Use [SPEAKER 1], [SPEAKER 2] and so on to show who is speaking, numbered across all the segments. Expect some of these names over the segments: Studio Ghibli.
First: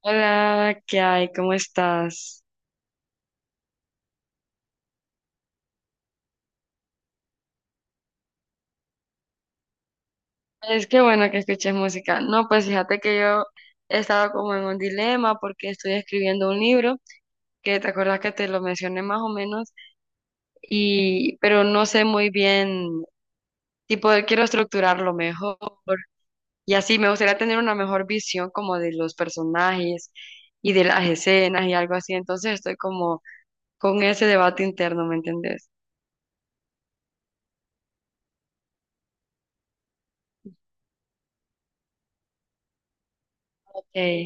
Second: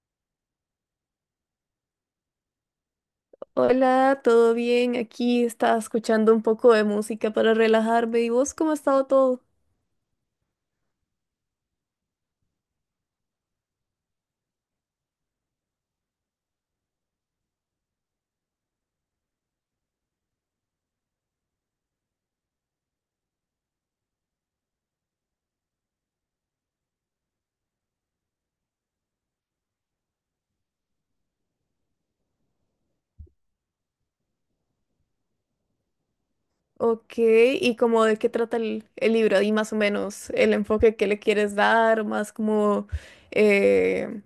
[SPEAKER 1] Hola, ¿qué hay? ¿Cómo estás?
[SPEAKER 2] Hola, ¿todo bien? Aquí estaba escuchando un poco de música para relajarme. ¿Y vos cómo ha estado todo?
[SPEAKER 1] Es que bueno que escuches música. No, pues fíjate que yo he estado como en un dilema porque estoy escribiendo un libro que te acuerdas que te lo mencioné más o menos y pero no sé muy bien, tipo quiero estructurarlo mejor y así me gustaría tener una mejor visión como de los personajes y de las escenas y algo así. Entonces estoy como con ese debate interno, ¿me entendés?
[SPEAKER 2] Ok, ¿y cómo de qué trata el libro? Y más o menos el enfoque que le quieres dar, más como,
[SPEAKER 1] Ok,
[SPEAKER 2] eh,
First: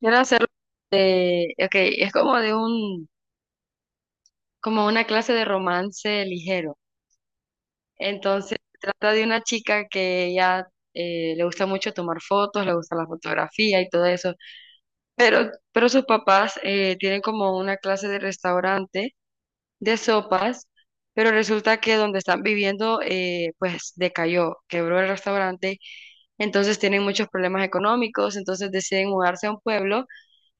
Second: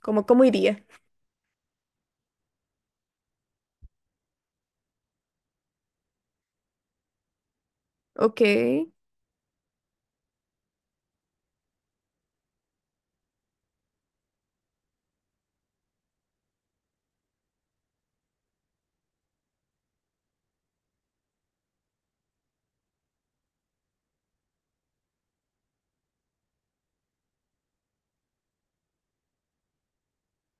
[SPEAKER 1] quiero
[SPEAKER 2] como cómo
[SPEAKER 1] hacerlo
[SPEAKER 2] iría.
[SPEAKER 1] de, ok, es como de un como una clase de romance ligero.
[SPEAKER 2] Ok,
[SPEAKER 1] Entonces, se trata de una chica que ella le gusta mucho tomar fotos, le gusta la fotografía y todo eso, pero sus papás tienen como una clase de restaurante de sopas, pero resulta que donde están viviendo, pues decayó, quebró el restaurante, entonces tienen muchos problemas económicos, entonces deciden mudarse a un pueblo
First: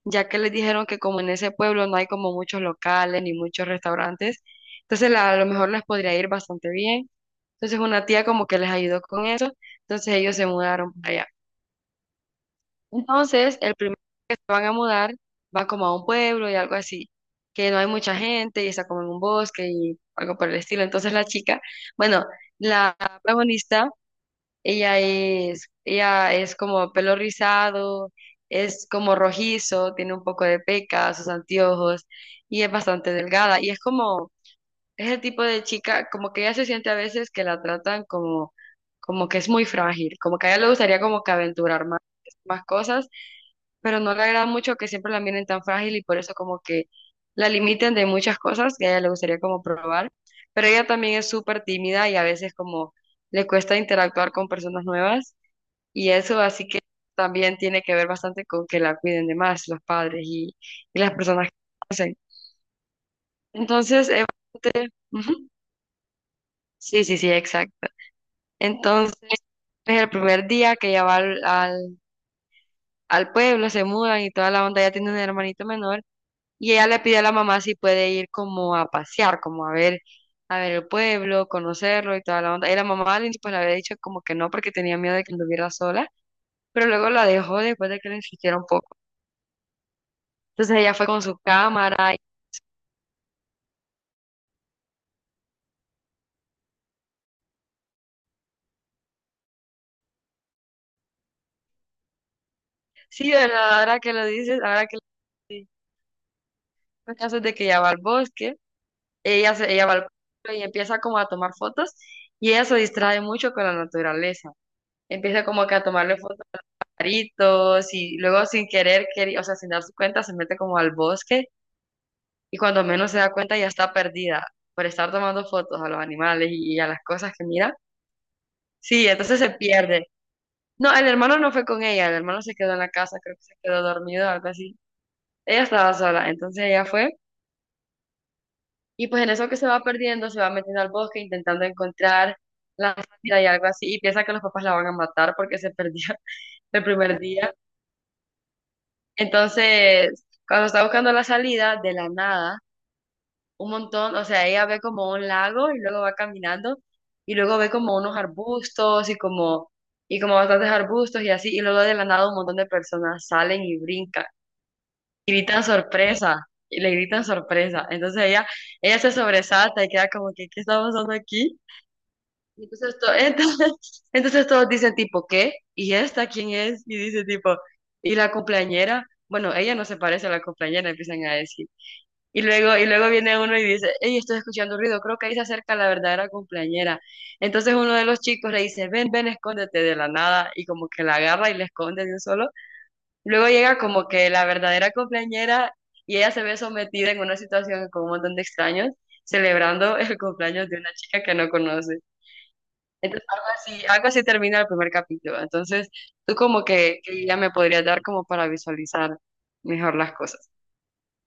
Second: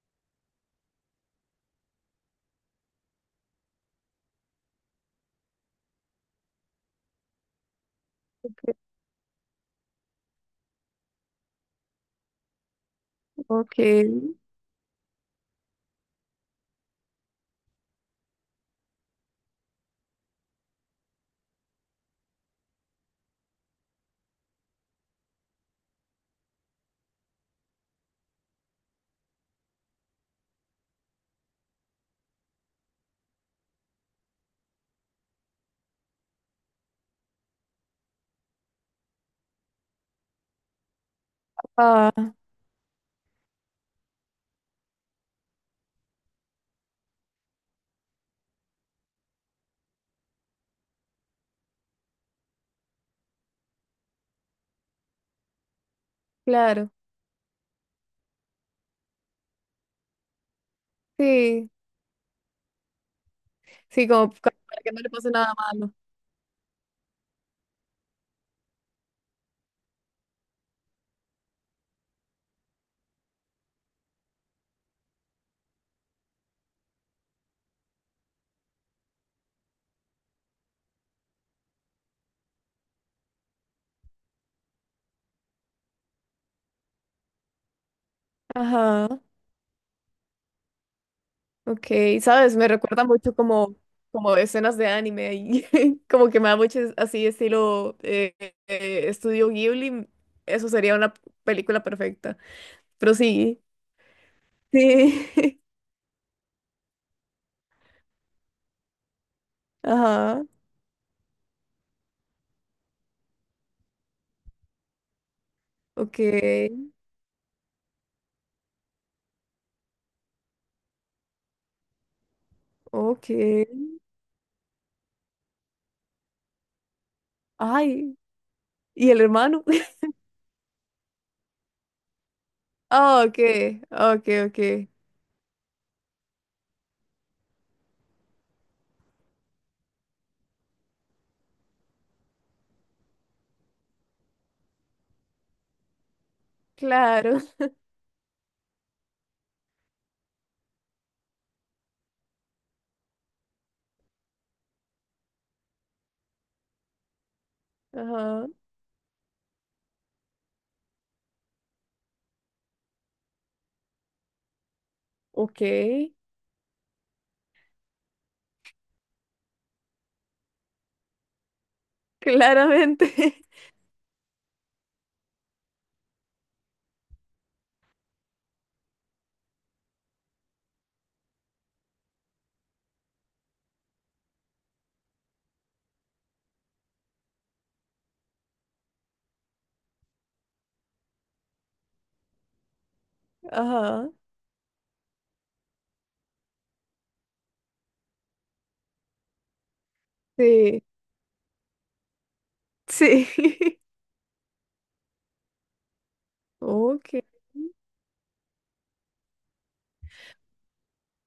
[SPEAKER 1] ya que les dijeron que como en ese pueblo no hay como muchos locales ni muchos restaurantes, entonces a lo mejor les podría ir bastante bien. Entonces una tía como que les ayudó con eso, entonces ellos se mudaron para allá. Entonces el primer día que
[SPEAKER 2] ok.
[SPEAKER 1] se van a mudar, van como a un pueblo y algo así, que no hay mucha gente y está como en un bosque y algo por el estilo. Entonces la chica, bueno, la protagonista, ella es como pelo rizado, es como rojizo, tiene un poco de peca, sus anteojos y es bastante delgada. Y es como, es el tipo de chica, como que ella se siente a veces que la tratan como, como que es muy frágil, como que a ella le gustaría como que aventurar más,
[SPEAKER 2] Ah,
[SPEAKER 1] más cosas, pero no le agrada mucho que siempre la miren tan frágil y por eso como que la limiten de muchas cosas que a ella le gustaría como probar. Pero ella también es súper tímida y a veces como le cuesta interactuar con personas nuevas. Y eso así que
[SPEAKER 2] claro.
[SPEAKER 1] también tiene que ver bastante con que la cuiden de más los padres y las personas que
[SPEAKER 2] Sí,
[SPEAKER 1] hacen.
[SPEAKER 2] sí,
[SPEAKER 1] Entonces,
[SPEAKER 2] como para que no le pase
[SPEAKER 1] ujú,
[SPEAKER 2] nada malo.
[SPEAKER 1] sí, sí, sí, exacto. Entonces, es el primer día que ella va al pueblo, se mudan y toda la onda, ella tiene un hermanito menor y ella le pide a la mamá si puede ir como a pasear, como a ver el pueblo, conocerlo y toda la onda. Y la mamá al inicio, pues le había dicho como que no porque tenía miedo de que anduviera sola, pero luego la dejó después de que le insistiera un poco.
[SPEAKER 2] Ajá.
[SPEAKER 1] Entonces ella fue con su
[SPEAKER 2] Ok,
[SPEAKER 1] cámara.
[SPEAKER 2] sabes, me recuerda mucho como escenas de anime y como que me da mucho así estilo estudio Ghibli, eso sería una película perfecta. Pero
[SPEAKER 1] Sí,
[SPEAKER 2] sí,
[SPEAKER 1] ¿verdad? Ahora que lo dices, ahora que lo
[SPEAKER 2] sí,
[SPEAKER 1] sí. El caso es de que ella va al bosque, ella va al
[SPEAKER 2] ajá,
[SPEAKER 1] bosque y empieza como a tomar fotos y ella se distrae mucho con la naturaleza. Empieza como que a
[SPEAKER 2] ok,
[SPEAKER 1] tomarle fotos a pajaritos y luego sin querer, o sea, sin darse cuenta, se mete como al bosque y cuando menos se
[SPEAKER 2] ok,
[SPEAKER 1] da cuenta ya está perdida por estar tomando fotos a los animales y a las cosas que mira.
[SPEAKER 2] ay,
[SPEAKER 1] Sí,
[SPEAKER 2] ¿y el
[SPEAKER 1] entonces se
[SPEAKER 2] hermano?
[SPEAKER 1] pierde. No, el hermano no fue con ella, el hermano se quedó en la casa,
[SPEAKER 2] Ah,
[SPEAKER 1] creo
[SPEAKER 2] ok,
[SPEAKER 1] que se quedó dormido,
[SPEAKER 2] ok,
[SPEAKER 1] o algo
[SPEAKER 2] ok,
[SPEAKER 1] así. Ella estaba sola, entonces ella fue. Y pues en eso que se va perdiendo, se va metiendo al bosque intentando encontrar la salida y algo así, y piensa que los papás la van a matar porque se perdió el primer
[SPEAKER 2] claro,
[SPEAKER 1] día. Entonces, cuando está buscando la salida, de la nada, un montón, o sea, ella ve como un lago y luego va caminando, y luego ve como unos
[SPEAKER 2] ajá,
[SPEAKER 1] arbustos y como bastantes arbustos y así, y luego de la nada un montón de personas salen y brincan, y
[SPEAKER 2] ok,
[SPEAKER 1] gritan sorpresa, y le gritan sorpresa. Entonces ella se sobresalta y queda como que, ¿qué está pasando aquí? Entonces,
[SPEAKER 2] claramente,
[SPEAKER 1] entonces, entonces todos dicen tipo, ¿qué? ¿Y esta quién es? Y dice tipo, ¿y la cumpleañera? Bueno, ella no se parece a la cumpleañera, empiezan a decir. Y luego viene uno y dice, hey, estoy escuchando ruido, creo que ahí se acerca la verdadera cumpleañera. Entonces uno de los chicos le dice, ven, ven, escóndete de la nada. Y como que la agarra y le esconde de un solo. Luego llega como
[SPEAKER 2] ajá,
[SPEAKER 1] que la verdadera cumpleañera y ella se ve sometida en una situación con un montón de extraños, celebrando el cumpleaños de
[SPEAKER 2] sí,
[SPEAKER 1] una chica que no conoce. Entonces,
[SPEAKER 2] sí,
[SPEAKER 1] algo así termina el primer capítulo. Entonces, tú como
[SPEAKER 2] ok.
[SPEAKER 1] que ya me podrías dar como para visualizar mejor las cosas.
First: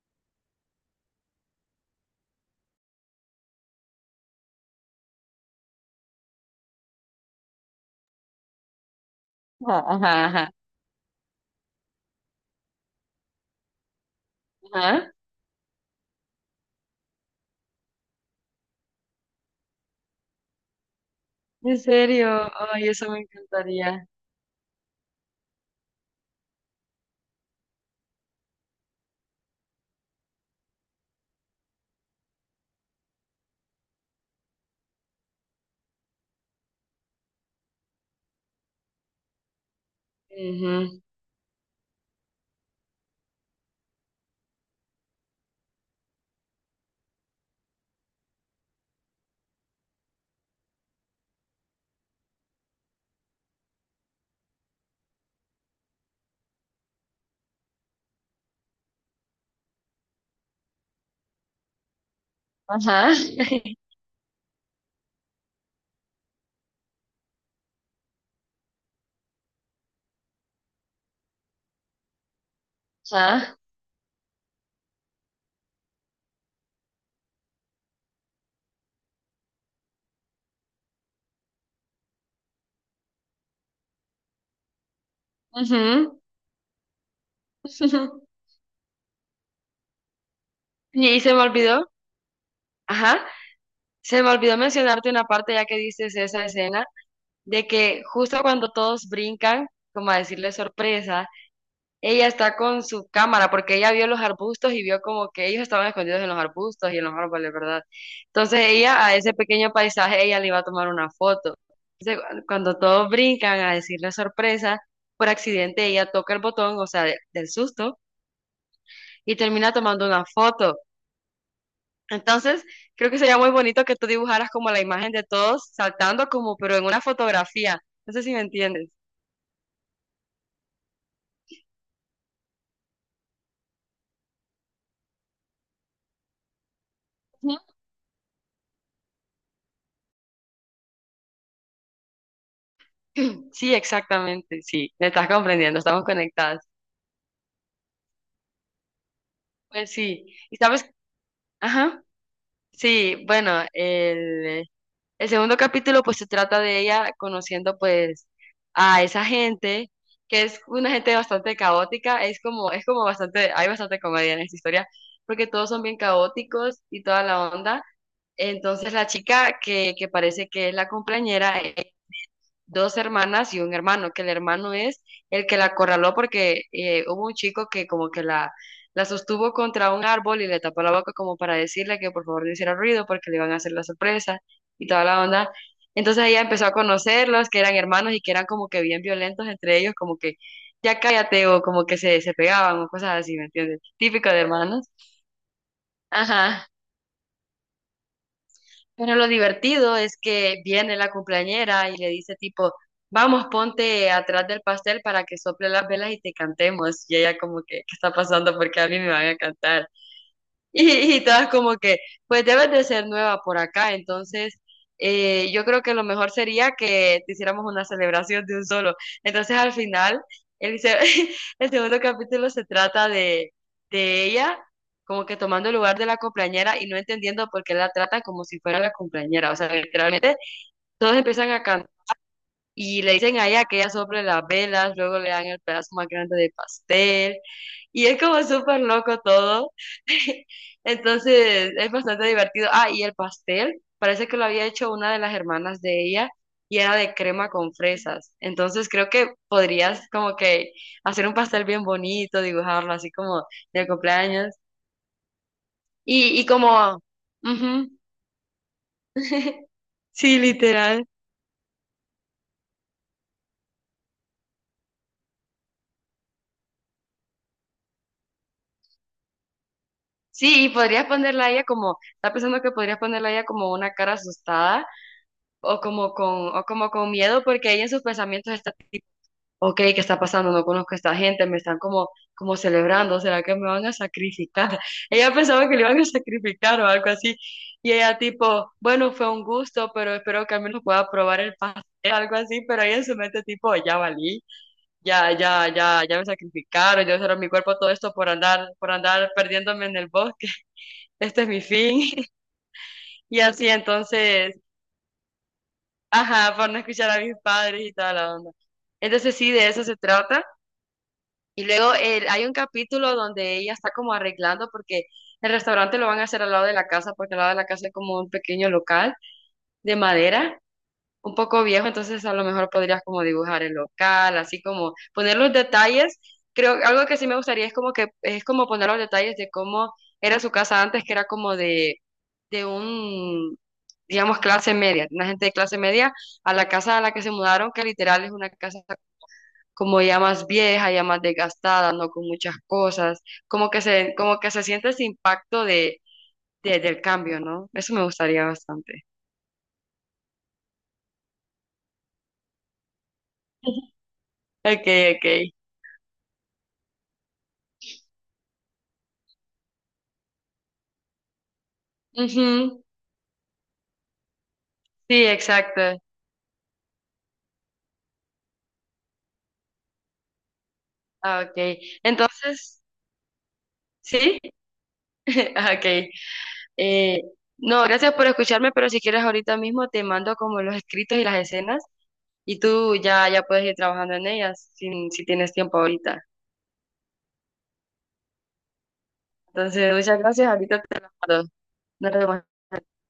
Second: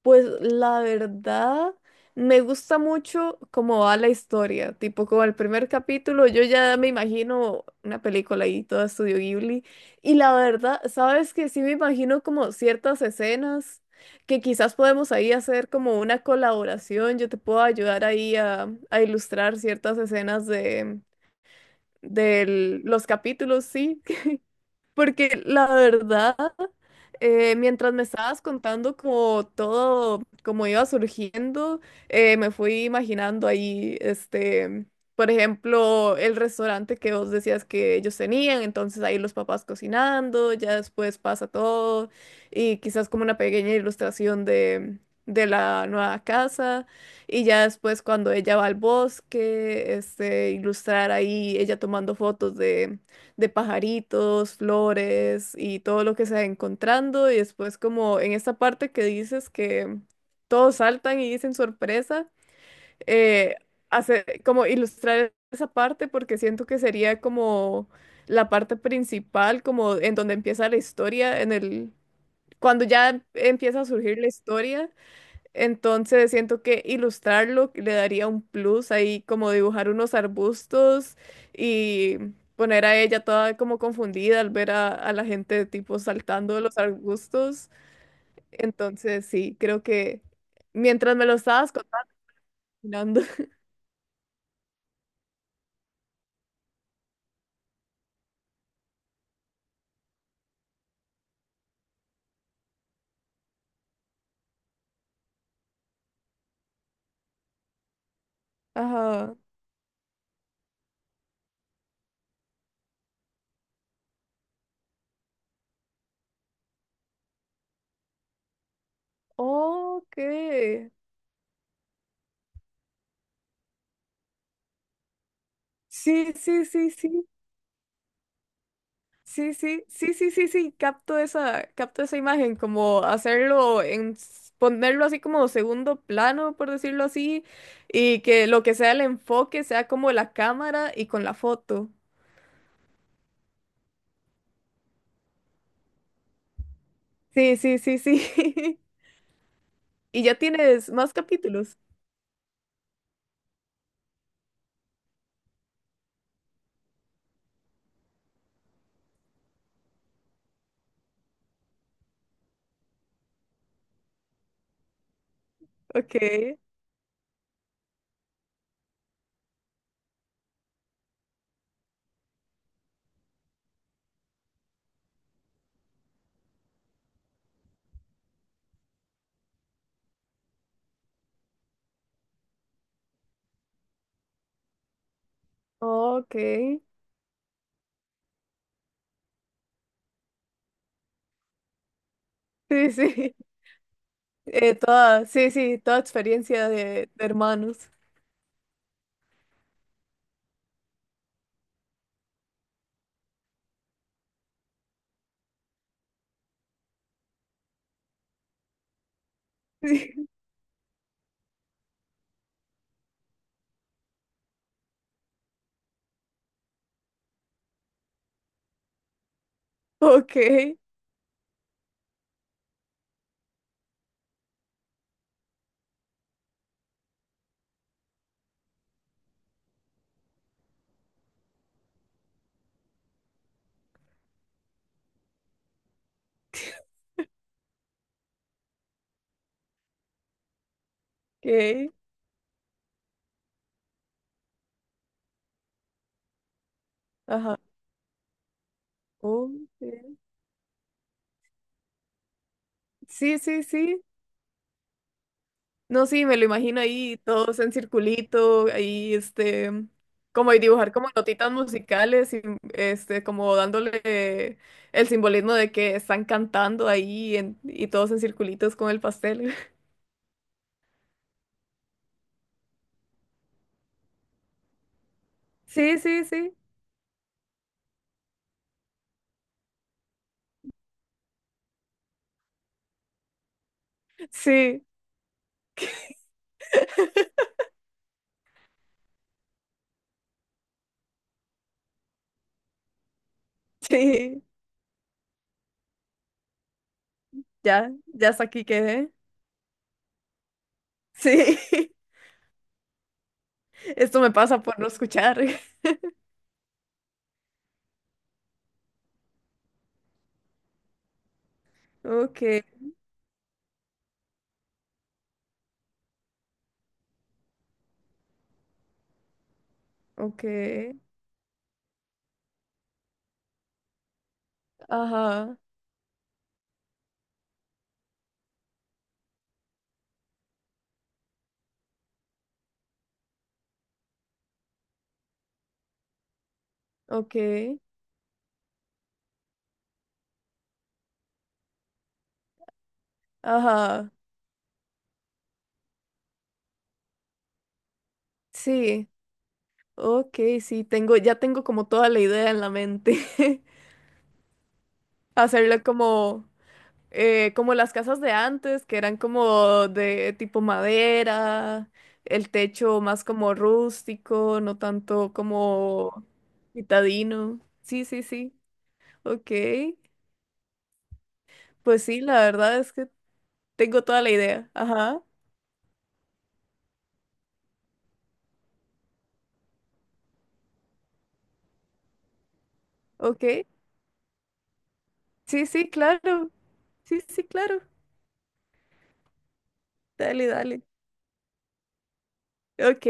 [SPEAKER 2] Pues la verdad, me gusta mucho cómo va la historia, tipo como el primer capítulo, yo ya me imagino una película ahí, todo Estudio Ghibli,
[SPEAKER 1] Ajá,
[SPEAKER 2] y
[SPEAKER 1] ajá,
[SPEAKER 2] la
[SPEAKER 1] ajá.
[SPEAKER 2] verdad, sabes que sí me imagino como ciertas escenas que quizás
[SPEAKER 1] Ajá.
[SPEAKER 2] podemos ahí hacer como una colaboración, yo te puedo ayudar ahí a ilustrar ciertas escenas de,
[SPEAKER 1] En serio,
[SPEAKER 2] de
[SPEAKER 1] ay,
[SPEAKER 2] los
[SPEAKER 1] eso me
[SPEAKER 2] capítulos, sí.
[SPEAKER 1] encantaría.
[SPEAKER 2] Porque la verdad, mientras me estabas contando como todo, como iba surgiendo, me fui imaginando ahí, por ejemplo, el restaurante que vos decías que ellos tenían, entonces ahí los papás cocinando, ya
[SPEAKER 1] Ujú.
[SPEAKER 2] después pasa todo, y quizás como una pequeña ilustración de la nueva casa, y ya después cuando ella va al bosque, ilustrar ahí ella tomando fotos de pajaritos, flores y todo lo que se va encontrando. Y después como en esta parte que dices que todos saltan y dicen sorpresa,
[SPEAKER 1] Ajá,
[SPEAKER 2] eh, hacer, como ilustrar esa parte porque siento que sería como la parte principal, como en donde empieza la historia, cuando ya
[SPEAKER 1] ajá,
[SPEAKER 2] empieza a surgir la historia. Entonces siento que ilustrarlo le daría un plus ahí, como dibujar unos arbustos y poner a ella toda como confundida al ver a la gente tipo
[SPEAKER 1] ujú.
[SPEAKER 2] saltando de los arbustos. Entonces sí, creo que mientras
[SPEAKER 1] Y
[SPEAKER 2] me
[SPEAKER 1] se
[SPEAKER 2] lo
[SPEAKER 1] me
[SPEAKER 2] estabas
[SPEAKER 1] olvidó,
[SPEAKER 2] contando.
[SPEAKER 1] ajá, se me olvidó mencionarte una parte ya que dices esa escena, de que justo cuando todos brincan, como a decirle sorpresa, ella está con su cámara porque ella vio los arbustos y vio como que ellos estaban escondidos en los arbustos y en los árboles, ¿verdad? Entonces ella a ese
[SPEAKER 2] Ajá.
[SPEAKER 1] pequeño paisaje, ella le iba a tomar una foto. Entonces, cuando todos brincan a decirle sorpresa, por accidente ella toca el botón, o sea, del susto, y termina tomando
[SPEAKER 2] Ok.
[SPEAKER 1] una foto. Entonces, creo que sería muy bonito que tú dibujaras como la imagen de todos saltando
[SPEAKER 2] Sí,
[SPEAKER 1] como,
[SPEAKER 2] sí,
[SPEAKER 1] pero en
[SPEAKER 2] sí,
[SPEAKER 1] una
[SPEAKER 2] sí.
[SPEAKER 1] fotografía. No sé si me entiendes.
[SPEAKER 2] Sí, sí, sí, sí, sí, sí, capto esa imagen, como hacerlo ponerlo así como segundo plano, por decirlo así,
[SPEAKER 1] Ujú.
[SPEAKER 2] y que lo que sea el enfoque sea como la cámara y con la foto.
[SPEAKER 1] Sí, exactamente, sí, me estás comprendiendo, estamos conectadas.
[SPEAKER 2] Sí, sí, sí, sí.
[SPEAKER 1] Pues
[SPEAKER 2] Y
[SPEAKER 1] sí,
[SPEAKER 2] ya
[SPEAKER 1] y sabes,
[SPEAKER 2] tienes más capítulos.
[SPEAKER 1] ajá, sí, bueno, el segundo capítulo pues se trata de ella conociendo pues a esa gente, que es una gente bastante caótica, es como bastante, hay bastante comedia en esta historia, porque todos son bien
[SPEAKER 2] Ok,
[SPEAKER 1] caóticos y toda la onda, entonces la chica que parece que es la compañera dos hermanas y un hermano, que el hermano es el que la acorraló porque hubo un chico que como que la sostuvo contra un árbol y le tapó la boca como para decirle que por favor no hiciera ruido porque le iban a hacer la sorpresa y toda la onda. Entonces
[SPEAKER 2] ok.
[SPEAKER 1] ella empezó a conocerlos, que eran hermanos y que eran como que bien violentos entre ellos, como que ya cállate o como que se pegaban o
[SPEAKER 2] Sí,
[SPEAKER 1] cosas así,
[SPEAKER 2] sí.
[SPEAKER 1] ¿me entiendes? Típico de hermanos.
[SPEAKER 2] Sí, sí, toda experiencia
[SPEAKER 1] Ajá.
[SPEAKER 2] de hermanos.
[SPEAKER 1] Pero lo divertido es que viene la cumpleañera y le dice tipo, vamos, ponte atrás del pastel para que sople las velas y te cantemos. Y ella como que, ¿qué está pasando? Porque a mí me van a cantar.
[SPEAKER 2] Sí.
[SPEAKER 1] Y todas como que, pues debes de ser nueva por acá, entonces yo creo que lo mejor sería que te hiciéramos una celebración de un solo. Entonces al final,
[SPEAKER 2] Ok,
[SPEAKER 1] el, se- el segundo capítulo se trata de ella como que tomando el lugar de la cumpleañera y no entendiendo por qué la tratan como si fuera la cumpleañera. O sea, literalmente todos empiezan a cantar. Y le dicen a ella que ella sople las velas, luego le dan el pedazo más grande de pastel. Y es como súper loco todo. Entonces es
[SPEAKER 2] ok.
[SPEAKER 1] bastante divertido. Ah, y el pastel, parece que lo había hecho una de las hermanas de ella y era de crema
[SPEAKER 2] Ajá.
[SPEAKER 1] con fresas. Entonces creo que
[SPEAKER 2] Oh,
[SPEAKER 1] podrías como que hacer un pastel bien bonito, dibujarlo así
[SPEAKER 2] sí,
[SPEAKER 1] como
[SPEAKER 2] sí, sí,
[SPEAKER 1] de
[SPEAKER 2] sí.
[SPEAKER 1] cumpleaños.
[SPEAKER 2] No, sí, me
[SPEAKER 1] Y
[SPEAKER 2] lo imagino
[SPEAKER 1] como...
[SPEAKER 2] ahí todos en
[SPEAKER 1] ujú,
[SPEAKER 2] circulito, ahí
[SPEAKER 1] sí,
[SPEAKER 2] como y dibujar
[SPEAKER 1] literal.
[SPEAKER 2] como notitas musicales y como dándole el simbolismo de que están cantando ahí y todos en circulitos con el pastel.
[SPEAKER 1] Sí, y podrías ponerla a ella como, está pensando que podrías ponerla a ella como una cara asustada
[SPEAKER 2] Sí, sí, sí,
[SPEAKER 1] o como con miedo, porque ella en sus pensamientos está tipo, ok, ¿qué está pasando? No conozco a esta gente, me están como, como celebrando, ¿será que me van a sacrificar?
[SPEAKER 2] sí,
[SPEAKER 1] Ella pensaba que le iban a sacrificar o algo así, y ella tipo, bueno, fue un gusto, pero espero que al menos pueda probar el pastel, algo así, pero ella en su mente tipo, ya
[SPEAKER 2] sí,
[SPEAKER 1] valí, ya, ya, ya, ya me sacrificaron, yo cerré mi cuerpo todo
[SPEAKER 2] ya,
[SPEAKER 1] esto
[SPEAKER 2] ya hasta aquí
[SPEAKER 1] por
[SPEAKER 2] quedé.
[SPEAKER 1] andar perdiéndome en el bosque, este es
[SPEAKER 2] Sí,
[SPEAKER 1] mi fin. Y así
[SPEAKER 2] esto me
[SPEAKER 1] entonces,
[SPEAKER 2] pasa por no escuchar.
[SPEAKER 1] ajá, por no escuchar a mis padres y toda la onda. Entonces sí, de eso se trata. Y luego
[SPEAKER 2] Ok,
[SPEAKER 1] hay un capítulo donde ella está como arreglando porque el restaurante lo van a hacer al lado de la casa, porque al lado de la casa es como un pequeño local de
[SPEAKER 2] ok,
[SPEAKER 1] madera, un poco viejo, entonces a lo mejor podrías como dibujar el local, así como poner los
[SPEAKER 2] ajá,
[SPEAKER 1] detalles. Creo algo que sí me gustaría es como que es como poner los detalles de cómo era su casa antes, que era como de un, digamos, clase media, una gente de clase media, a la casa a la que se
[SPEAKER 2] ok,
[SPEAKER 1] mudaron, que literal es una casa como ya más vieja, ya más desgastada, no con muchas cosas,
[SPEAKER 2] ajá,
[SPEAKER 1] como que se siente ese impacto de, del cambio, ¿no? Eso me gustaría bastante.
[SPEAKER 2] sí. Ok, sí, ya tengo como toda la idea en la mente.
[SPEAKER 1] Okay, okay.
[SPEAKER 2] Hacerlo como, como las casas de antes, que eran como de tipo madera,
[SPEAKER 1] Ujú,
[SPEAKER 2] el techo más como rústico, no
[SPEAKER 1] sí,
[SPEAKER 2] tanto
[SPEAKER 1] exacto.
[SPEAKER 2] como citadino. Sí, sí, sí. Ok.
[SPEAKER 1] Ah, okay.
[SPEAKER 2] Pues sí, la verdad
[SPEAKER 1] Entonces,
[SPEAKER 2] es que tengo toda la
[SPEAKER 1] ¿sí?
[SPEAKER 2] idea. Ajá.
[SPEAKER 1] Ah, okay. Eh, no, gracias por escucharme, pero si quieres ahorita mismo te mando como los escritos y las escenas y tú ya, ya
[SPEAKER 2] Ok.
[SPEAKER 1] puedes ir trabajando en ellas si, si tienes
[SPEAKER 2] Sí,
[SPEAKER 1] tiempo
[SPEAKER 2] sí,
[SPEAKER 1] ahorita.
[SPEAKER 2] claro. Sí, sí, sí, claro.
[SPEAKER 1] Entonces, muchas
[SPEAKER 2] Dale,
[SPEAKER 1] gracias, ahorita
[SPEAKER 2] dale.
[SPEAKER 1] te las mando. Nos vemos.
[SPEAKER 2] Ok.